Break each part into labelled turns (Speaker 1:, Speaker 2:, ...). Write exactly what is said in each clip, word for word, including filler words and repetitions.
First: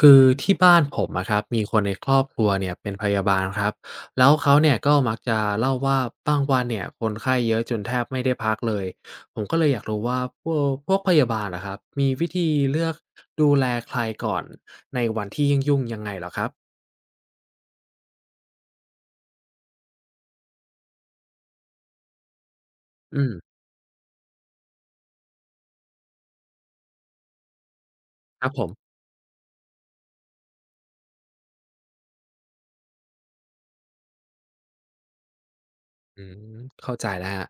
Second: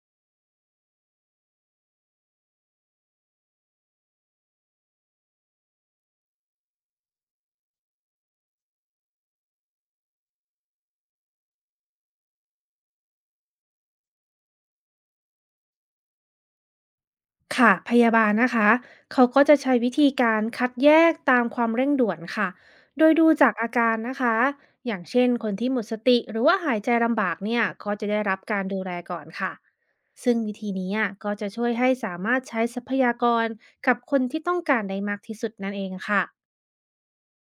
Speaker 1: คือที่บ้านผมอะครับมีคนในครอบครัวเนี่ยเป็นพยาบาลครับแล้วเขาเนี่ยก็มักจะเล่าว่าบางวันเนี่ยคนไข้เยอะจนแทบไม่ได้พักเลยผมก็เลยอยากรู้ว่าพวกพวกพยาบาลอะครับมีวิธีเลือกดูแลใครก่อนในวันที่ยุ่งๆยังไงเหรอครับ
Speaker 2: ค่ะพยาบาลนะคะเขาก็จะใช้วิธีการคัดแยกตามความเร่งด่วนค่ะโดย
Speaker 1: อื
Speaker 2: ดู
Speaker 1: ม
Speaker 2: จากอาการนะคะอย่างเช่นคนที่หมดสติหรือว่าหายใจลำบากเนี่ยก็จะได้รับ
Speaker 1: ครับผ
Speaker 2: การดู
Speaker 1: ม
Speaker 2: แลก่อนค่ะซึ่งวิธีนี้อ่ะก็จะช่วยให้สามารถใช้ทรัพยากรกับคนที่ต้องการได้มากที่สุดนั่นเองค่ะ
Speaker 1: อืมเข้าใจแล้วครับ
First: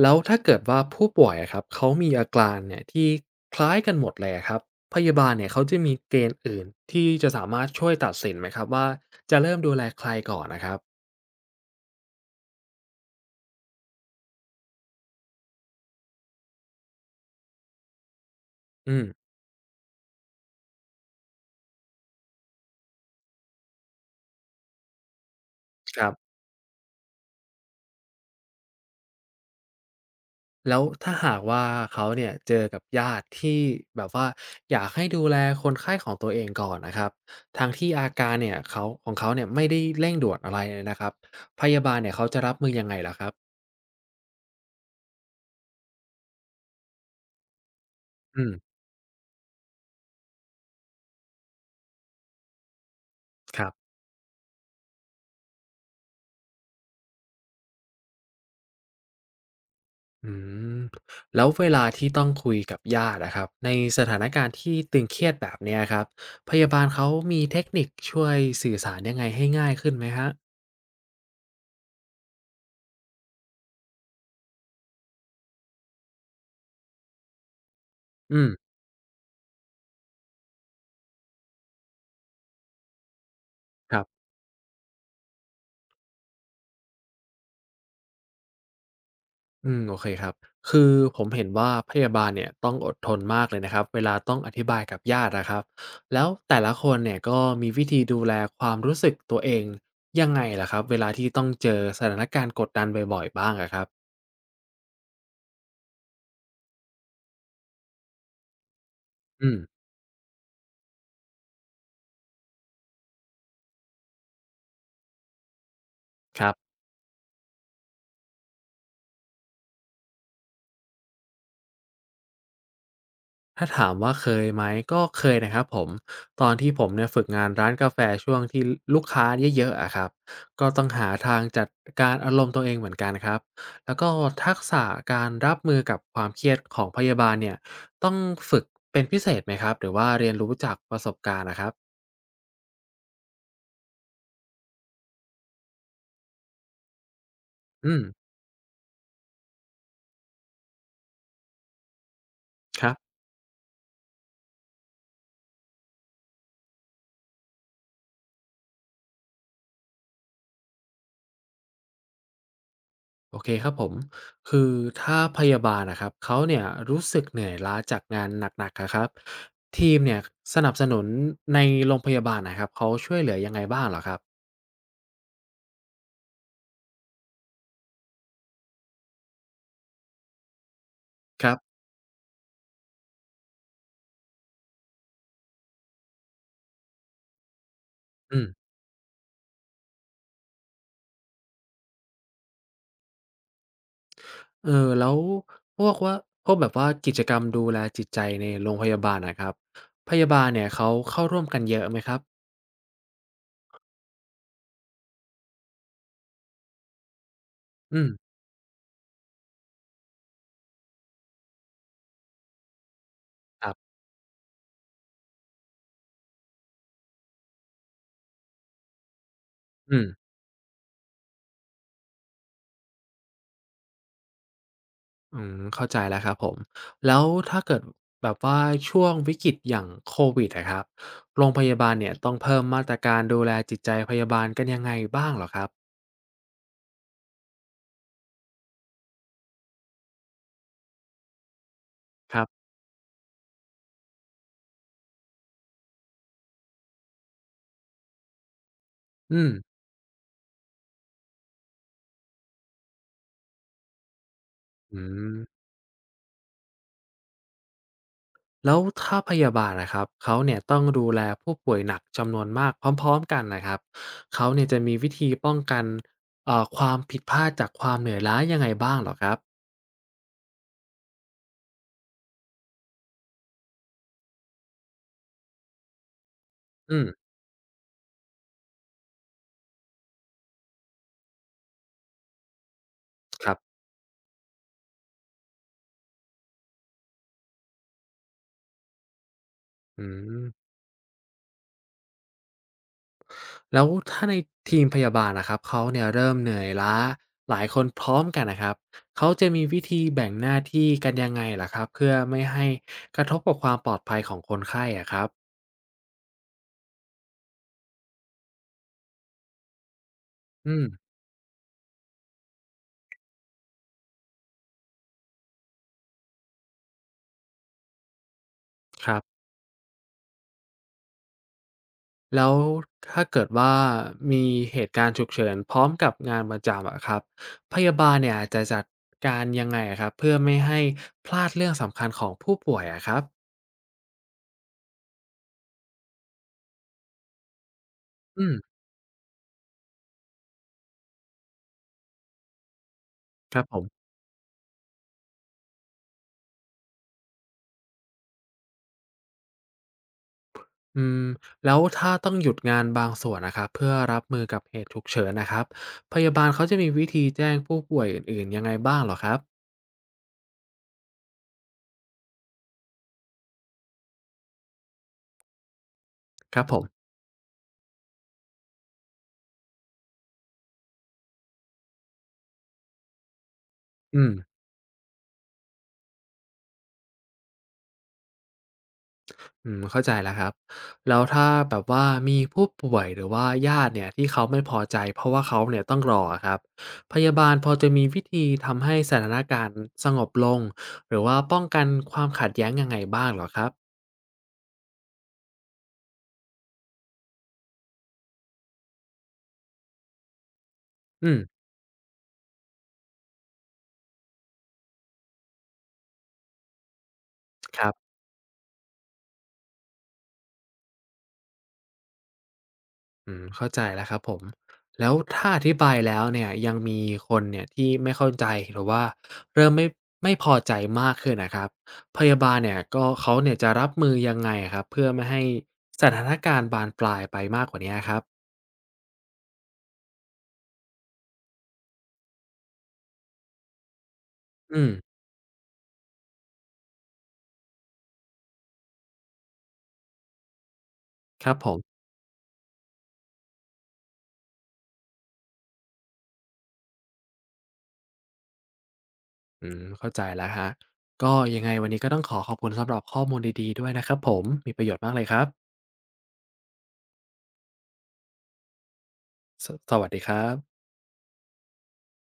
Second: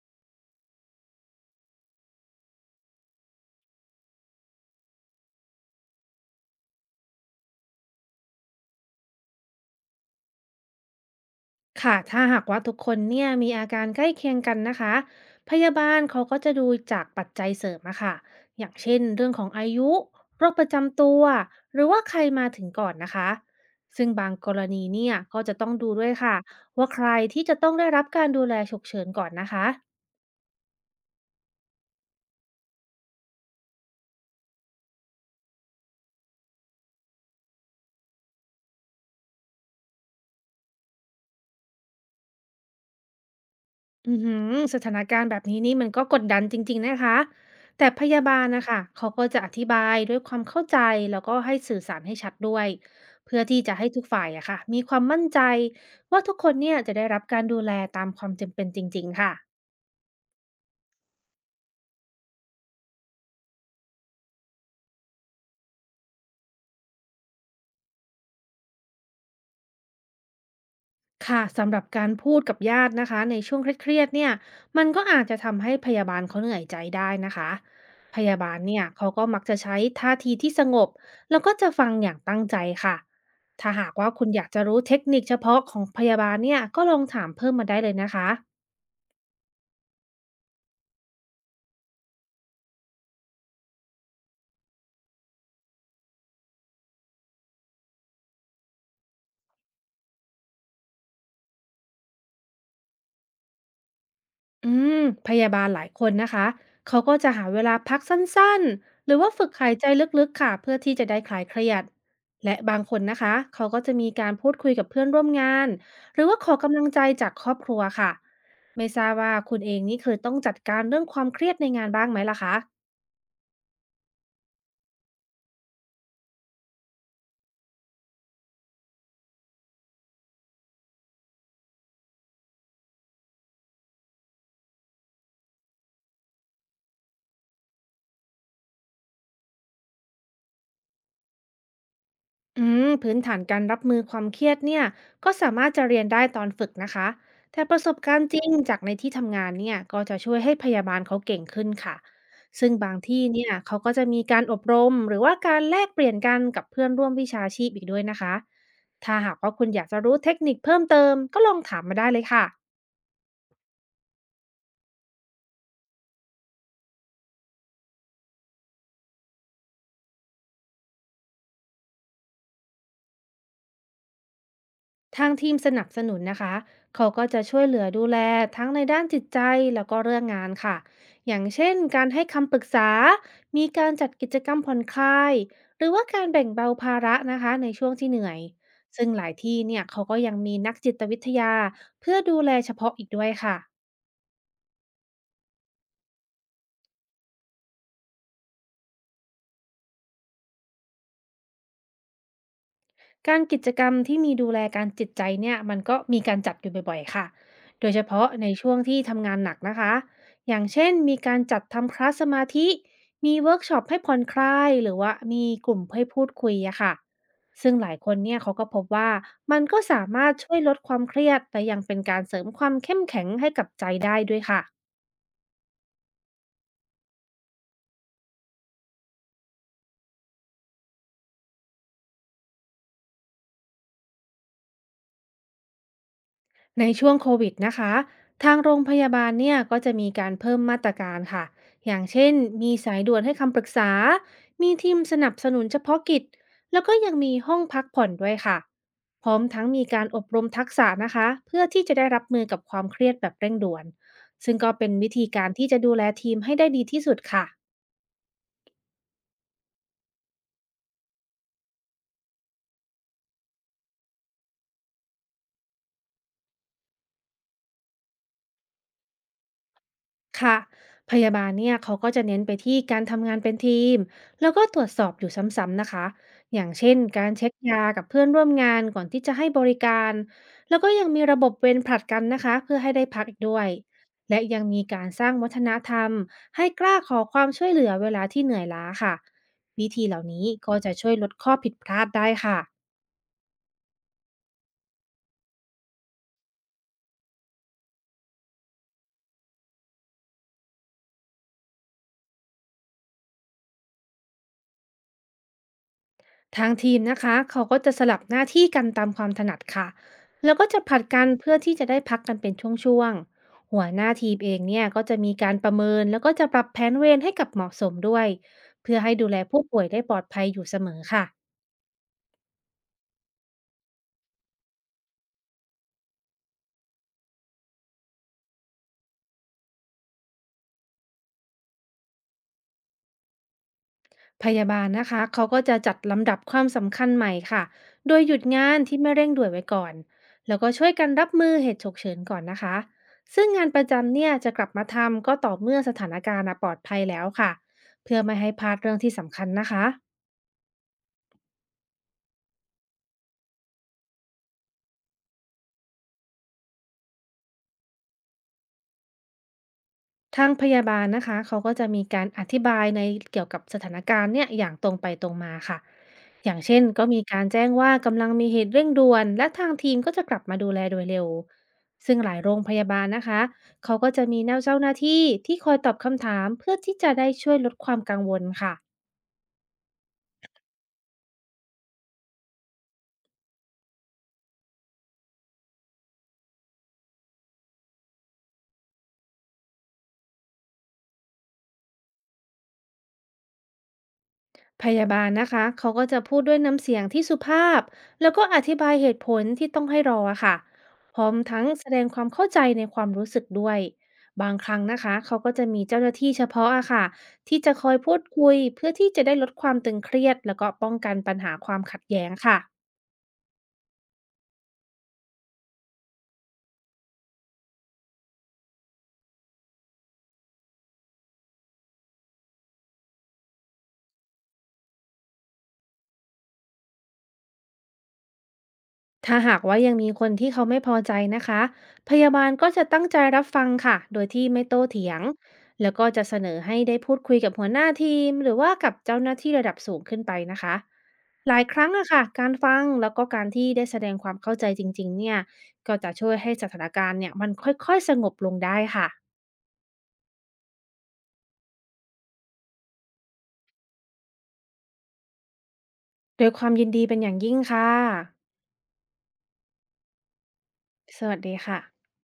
Speaker 1: แล้วถ้าเกิดว่าผู้ป่วยอะครับเขามีอาการเนี่ยที่คล้ายกันหมดเลยอะครับพยาบาลเนี่ยเขาจะมีเกณฑ์อื่นที่จะสามารถช่วยตัดสินไหมครับว่าจะเริ่มดูแลใครก่อนนะครับ
Speaker 2: ค่ะถ้าหากว่าทุกคนเนี่ยมีอาการใกล้เคียงกันนะคะพยาบาลเขาก็จะดูจากปัจจัยเสริมอะค่ะอย่าง
Speaker 1: อื
Speaker 2: เช่น
Speaker 1: ม
Speaker 2: เรื่องของอายุโรคประจำตัวหรือว่าใครมาถึงก่อนนะคะซึ่งบางกรณีเนี่ยก็จะต้องดู
Speaker 1: ค
Speaker 2: ด้
Speaker 1: รั
Speaker 2: วย
Speaker 1: บ
Speaker 2: ค่ะว่าใครที่จะต้องได้รับการดูแลฉุกเฉินก่อนนะคะ
Speaker 1: แล้วถ้าหากว่าเขาเนี่ยเจอกับญาติที่แบบว่าอยากให้ดูแลคนไข้ของตัวเองก่อนนะครับทางที่อาการเนี่ยเขาของเขาเนี่ยไม่ได้เร่งด่วนอะไรเลยนะครับพยาบาลเนี่ยเขาจะรับมือยังไงล่ะอครับ
Speaker 2: อือหือสถานการณ์แบบนี้นี่มันก็กดดันจริงๆนะคะ แต่พยาบา
Speaker 1: อื
Speaker 2: ล
Speaker 1: ม
Speaker 2: นะคะเขาก็จะอธิบายด้วยความเข้าใจแล้วก็ให้สื่อสารให้ชัดด้วยเพื่อ
Speaker 1: ค
Speaker 2: ที่
Speaker 1: รับ
Speaker 2: จะให้ทุกฝ่ายอะค่ะมีความมั่นใจว่าทุกคนเนี่ยจะได้รับการดูแลตามความจำเป็นจริงๆค่ะ
Speaker 1: อืมแล้วเวลาที่ต้องคุยกับญาตินะครับในสถานการณ์ที่ตึงเครียดแบบเนี้ยครับพยาบาลเขามีเทคนิคช่วยสื่อสารยังไงให้ง่ายขึ้นไหมครับ
Speaker 2: ค่ะสำหรับการพูดกับญาตินะคะในช่วงเครียดๆเนี่ยมันก็อาจจะทำให้พยาบาลเขาเหนื่อยใจได้นะคะพยา
Speaker 1: อืม
Speaker 2: บาลเนี่ยเขาก็มักจะใช้ท่าทีที่สงบแล้วก็จะฟังอย่างตั้งใจค่ะถ้าหาก
Speaker 1: ครั
Speaker 2: ว่า
Speaker 1: บ
Speaker 2: คุณอยากจะรู้เทคนิคเฉพาะของพยาบาลเนี่ยก็ลองถามเพิ่มมาได้เลยนะคะ
Speaker 1: อืมโอเคครับคือผมเห็นว่าพยาบาลเนี่ยต้องอดทนมากเลยนะครับเวลาต้องอธิบายกับญาตินะครับแล้วแต่ละคนเนี่ยก็มีวิธีดูแลความรู้สึกตัวเองยังไงล่ะครับเวลาที่ต้องเจอสถานการณ์กดดันบ่อยๆบ้างอะครับ
Speaker 2: อืมพยาบาลหลายคนนะคะเขาก็จะหาเวลาพักสั้นๆหรือว่าฝึ
Speaker 1: อื
Speaker 2: ก
Speaker 1: ม
Speaker 2: หายใจลึกๆค่ะเพื่อที่จะได้คลายเครียดและบางคนนะคะเขาก็จะมีการพูดคุยกับเพื่อนร่วมงานหรือว่า
Speaker 1: ค
Speaker 2: ข
Speaker 1: รั
Speaker 2: อ
Speaker 1: บ
Speaker 2: กำลังใจจากครอบครัวค่ะไม่ทราบว่าคุณเองนี่เคยต้องจัดการเรื่องความเครียดในงานบ้างไหมล่ะคะ
Speaker 1: ถ้าถามว่าเคยไหมก็เคยนะครับผมตอนที่ผมเนี่ยฝึกงานร้านกาแฟช่วงที่ลูกค้าเยอะๆอะครับก็ต้องหาทางจัดการอารมณ์ตัวเองเหมือนกันครับแล้วก็ทักษะการรับมือกับความเครียดของพยาบาลเนี่ยต้องฝึกเป็นพิเศษไหมครับหรือว่าเรียนรู้จากประสบการณ์นะครับ
Speaker 2: อืมพื้นฐานการรับมือความเครียดเนี่ยก็สามารถจะเรียนได้ตอนฝึกนะคะแต่ประส
Speaker 1: อื
Speaker 2: บ
Speaker 1: ม
Speaker 2: การณ์จริงจากในที่ทำงานเนี่ยก็จะช่วยให้พยาบาลเขาเก่งขึ้นค่ะซึ่ง
Speaker 1: ครั
Speaker 2: บาง
Speaker 1: บ
Speaker 2: ที่เนี่ยเขาก็จะมีการอบรมหรือว่าการแลกเปลี่ยนกันกับเพื่อนร่วมวิชาชีพอีกด้วยนะคะถ้าหากว่าคุณอยากจะรู้เทคนิคเพิ่มเติมก็ลองถามมาได้เลยค่ะ
Speaker 1: โอเคครับผม คือถ้าพยาบาลนะครับเขาเนี่ยรู้สึกเหนื่อยล้าจากงานหนักๆอะครับทีมเนี่ยสนับสนุนในโรงพยาบาลนะครับเขาช่วยเหลือยังไงบ้างเหรอครับ
Speaker 2: ทางทีมสนับสนุนนะคะเขาก็จะช่วยเหลือดูแลทั้งในด้านจิตใจแล้วก็เรื่องงานค่ะอย่า
Speaker 1: ค
Speaker 2: ง
Speaker 1: รับ
Speaker 2: เช่นการให้คำปรึกษามีการจัดกิจกรรมผ่อนคลายหรือว่าการแบ่งเบาภาระนะคะในช่วงที่เหนื่อย
Speaker 1: อืม
Speaker 2: ซึ่งหลายที่เนี่ยเขาก็ยังมีนักจิตวิทยาเพื่อดูแลเฉพาะอีกด้วยค่ะ
Speaker 1: เออแล้วพวกว่าพวกแบบว่ากิจกรรมดูแลจิตใจในโรงพยาบาลนะครับพยาบาลเนี่ยเขาเข้าร่วมกันเยอะไหมครับ
Speaker 2: การกิจกรรมที่มีดูแลการจิตใจเนี่ยมันก็มีการจัดอยู่บ่อยๆค่ะโดย
Speaker 1: อื
Speaker 2: เฉ
Speaker 1: ม
Speaker 2: พาะในช่วงที่ทำงานหนักนะคะ อย่างเช่นมีการจัดทำคลาสสมาธิมีเวิร์ก
Speaker 1: ครับ
Speaker 2: ช็อปให้ผ่อนคลายหรือว่ามีกลุ่มให้พูดคุยอะค่ะซึ่งหลายคนเนี่ยเขาก็พบว่ามันก็
Speaker 1: อื
Speaker 2: สา
Speaker 1: ม
Speaker 2: มารถช่วยลดความเครียดแต่ยังเป็นการเสริมความเข้มแข็งให้กับใจได้ด้วยค่ะ
Speaker 1: อืมเข้าใจแล้วครับผมแล้วถ้าเกิดแบบว่าช่วงวิกฤตอย่างโควิดนะครับโรงพยาบาลเนี่ยต้องเพิ่มมาตรการดูแลจิตใจพยาบาลกันยังไงบ้างเหรอครับ
Speaker 2: ในช่วงโควิดนะคะทางโรงพยาบาลเนี่ยก็จะมีการเพิ่มมาตรการค่ะอย่างเช่น
Speaker 1: ครับ
Speaker 2: มีสายด่วนให้คำปรึกษามีทีมสนับสนุนเฉพาะกิจแล้วก็ยังมีห้องพักผ่อนด้วยค่ะพร้อ
Speaker 1: อื
Speaker 2: ม
Speaker 1: ม
Speaker 2: ทั้งมีการอบรมทักษะนะคะเพื่อที่จะได้รับมือกับความเครียดแบบเร่งด่วนซึ่งก็เป็น
Speaker 1: อื
Speaker 2: วิธี
Speaker 1: ม
Speaker 2: การที่จะดูแลทีมให้ได้ดีที่สุดค่ะ
Speaker 1: แล้วถ้าพยาบาลนะครับเขาเนี่ยต้องดูแลผู้ป่วยหนักจำนวนมากพร้อมๆกันนะครับเขาเนี่ยจะมีวิธีป้องกันเอ่อความผิดพลาดจากความเหนื่อยล้ายังไงบ้างเหรอครับ
Speaker 2: ค่ะพยาบาลเนี่ยเขาก็จะเน้นไปที่การทำงานเป็นทีมแล้วก็ตรวจสอบอยู่ซ้ำๆนะคะอย่างเช่น
Speaker 1: อืม
Speaker 2: การเช็คยากับเพื่อนร่วมงานก่อนที่จะให้บริการแล้วก็ยังมีระบบเวรผลัดกันนะคะเพื่อให้ได้พักอีก
Speaker 1: ครั
Speaker 2: ด้วย
Speaker 1: บ
Speaker 2: และยังมีการสร้างวัฒนธรรมให้กล้าขอความช่วยเหลือเวลาที่เหนื่อยล้าค่ะวิ
Speaker 1: อื
Speaker 2: ธีเหล่านี้
Speaker 1: ม
Speaker 2: ก็จะช่วยลดข้อผิดพลาดได้ค่ะ
Speaker 1: แล้วถ้าในทีมพยาบาลนะครับเขาเนี่ยเริ่มเหนื่อยล้าหลายคนพร้อมกันนะครับเขาจะมีวิธีแบ่งหน้าที่กันยังไงล่ะครับเพื่อไม่ให้กระทบกับความปลอดภัยของคนไข้อะครับ
Speaker 2: ทางทีมนะคะเขาก็จะสลับหน้าที่กันตามความถนัดค่ะแล้วก็
Speaker 1: อื
Speaker 2: จะ
Speaker 1: ม
Speaker 2: ผลัดกันเพื่อที่จะได้พักกันเป็นช่วงๆหัวหน้าทีมเองเนี่ยก็จะมีการประเมินแล้วก็จะปรับแผนเวรให้กับเหมาะสมด้วยเพื่อ
Speaker 1: ค
Speaker 2: ให้
Speaker 1: รับ
Speaker 2: ดูแลผู้ป่วยได้ปลอดภัยอยู่เสมอค่ะ
Speaker 1: แล้วถ้าเกิดว่ามีเหตุการณ์ฉุกเฉินพร้อมกับงานประจำอะครับพยาบาลเนี่ยจะจัดการยังไงอะครับเพื่อไม่ให้พลาดเรื่องสำคัญของผู้ป่วยอะครับ
Speaker 2: พยาบาลนะคะ เขาก็จะจัดลำดับความสำคัญใหม่ค่ะ โดยหยุด
Speaker 1: อืม
Speaker 2: งานที่ไม่เร่งด่วนไว้ก่อน แล้วก็ช่วยกันรับมือเหตุฉุกเฉินก่อนนะคะ ซึ่ง
Speaker 1: ครับ
Speaker 2: งาน
Speaker 1: ผ
Speaker 2: ประ
Speaker 1: ม
Speaker 2: จำเนี่ยจะกลับมาทำก็ต่อเมื่อสถานการณ์น่ะปลอดภัยแล้วค่ะ เพื่อไม่ให้พลาดเรื่องที่สำคัญนะคะ
Speaker 1: อืมแล้วถ้าต้องหยุดงานบางส่วนนะครับเพื่อรับมือกับเหตุฉุกเฉินนะครับพยาบาลเขาจะมีวิธีแจ้งผู้ป่วยอื่นๆยังไงบ้างเหรอครับ
Speaker 2: ทางพยาบาลนะคะเขาก็จะมีการอธิบายในเกี่ยวกับสถานการณ์เนี่ยอย่างตรงไปตรงมาค่ะอ
Speaker 1: ค
Speaker 2: ย่าง
Speaker 1: รับผ
Speaker 2: เช่น
Speaker 1: ม
Speaker 2: ก็มีการแจ้งว่ากำลังมีเหตุเร่งด่วนและทางทีมก็จะกลับมาดูแลโดยเร็วซึ่งหลายโรงพยาบาลนะคะเขาก็
Speaker 1: อื
Speaker 2: จะ
Speaker 1: ม
Speaker 2: มีเจ้าหน้าที่ที่คอยตอบคำถามเพื่อที่จะได้ช่วยลดความกังวลค่ะ
Speaker 1: อืมเข้าใจแล้วครับแล้วถ้าแบบว่ามีผู้ป่วยหรือว่าญาติเนี่ยที่เขาไม่พอใจเพราะว่าเขาเนี่ยต้องรออะครับพยาบาลพอจะมีวิธีทำให้สถานการณ์สงบลงหรือว่าป้องกันความขัดแย้งยังไงบ้างเหรอครับ
Speaker 2: พยาบาลนะคะเขาก็จะพูดด้วยน้ำเสียงที่สุภาพแล้วก็อธิบายเหตุผลที่ต้องให้รออะค่ะพร้อ
Speaker 1: อื
Speaker 2: ม
Speaker 1: ม
Speaker 2: ทั้งแสดงความเข้าใจในความรู้สึกด้วยบางครั้งนะคะเขาก็จะมีเจ้าหน้าที่เฉพาะอะค่ะที่จะ
Speaker 1: ค
Speaker 2: ค
Speaker 1: รั
Speaker 2: อย
Speaker 1: บ
Speaker 2: พูดคุยเพื่อที่จะได้ลดความตึงเครียดแล้วก็ป้องกันปัญหาความขัดแย้งค่ะ
Speaker 1: อืมเข้าใจแล้วครับผมแล้วถ้าอธิบายแล้วเนี่ยยังมีคนเนี่ยที่ไม่เข้าใจหรือว่าเริ่มไม่ไม่พอใจมากขึ้นนะครับพยาบาลเนี่ยก็เขาเนี่ยจะรับมือยังไงอะครับเพื่อไม่ให้สถานการณ์บานปลายไปมากกว่านี้ครับ
Speaker 2: ถ้าหากว่ายังมีคนที่เขาไม่พอใจนะคะพยาบาลก็จะตั้งใจรับฟังค่ะ โดยที่ไม่
Speaker 1: อื
Speaker 2: โต้
Speaker 1: ม
Speaker 2: เถียง แล้วก็จะเสนอให้ได้พูดคุยกับหัวหน้าทีมหรือว่ากับเจ้าหน้าที่ระดับสูงขึ้นไปนะคะ
Speaker 1: ค
Speaker 2: ห
Speaker 1: รับ
Speaker 2: ลาย
Speaker 1: ผ
Speaker 2: ค
Speaker 1: ม
Speaker 2: รั้งอะค่ะ การฟังแล้วก็การที่ได้แสดงความเข้าใจจริงๆเนี่ย ก็จะช่วยให้สถานการณ์เนี่ยมันค่อยๆสงบลงได้ค่ะ
Speaker 1: อืมเข้าใจแล้วฮะบก็ยังไงวันนี้ก็ต้องขอขอบคุณสำหรับข้อมูลดีๆด้วยนะครับผมมีประโยชน์มากเลยครับ
Speaker 2: โดวยความยินดีเป็นอย่างยิ่งค่ะ
Speaker 1: สสวัสดีครับ
Speaker 2: สวัสดีค่ะ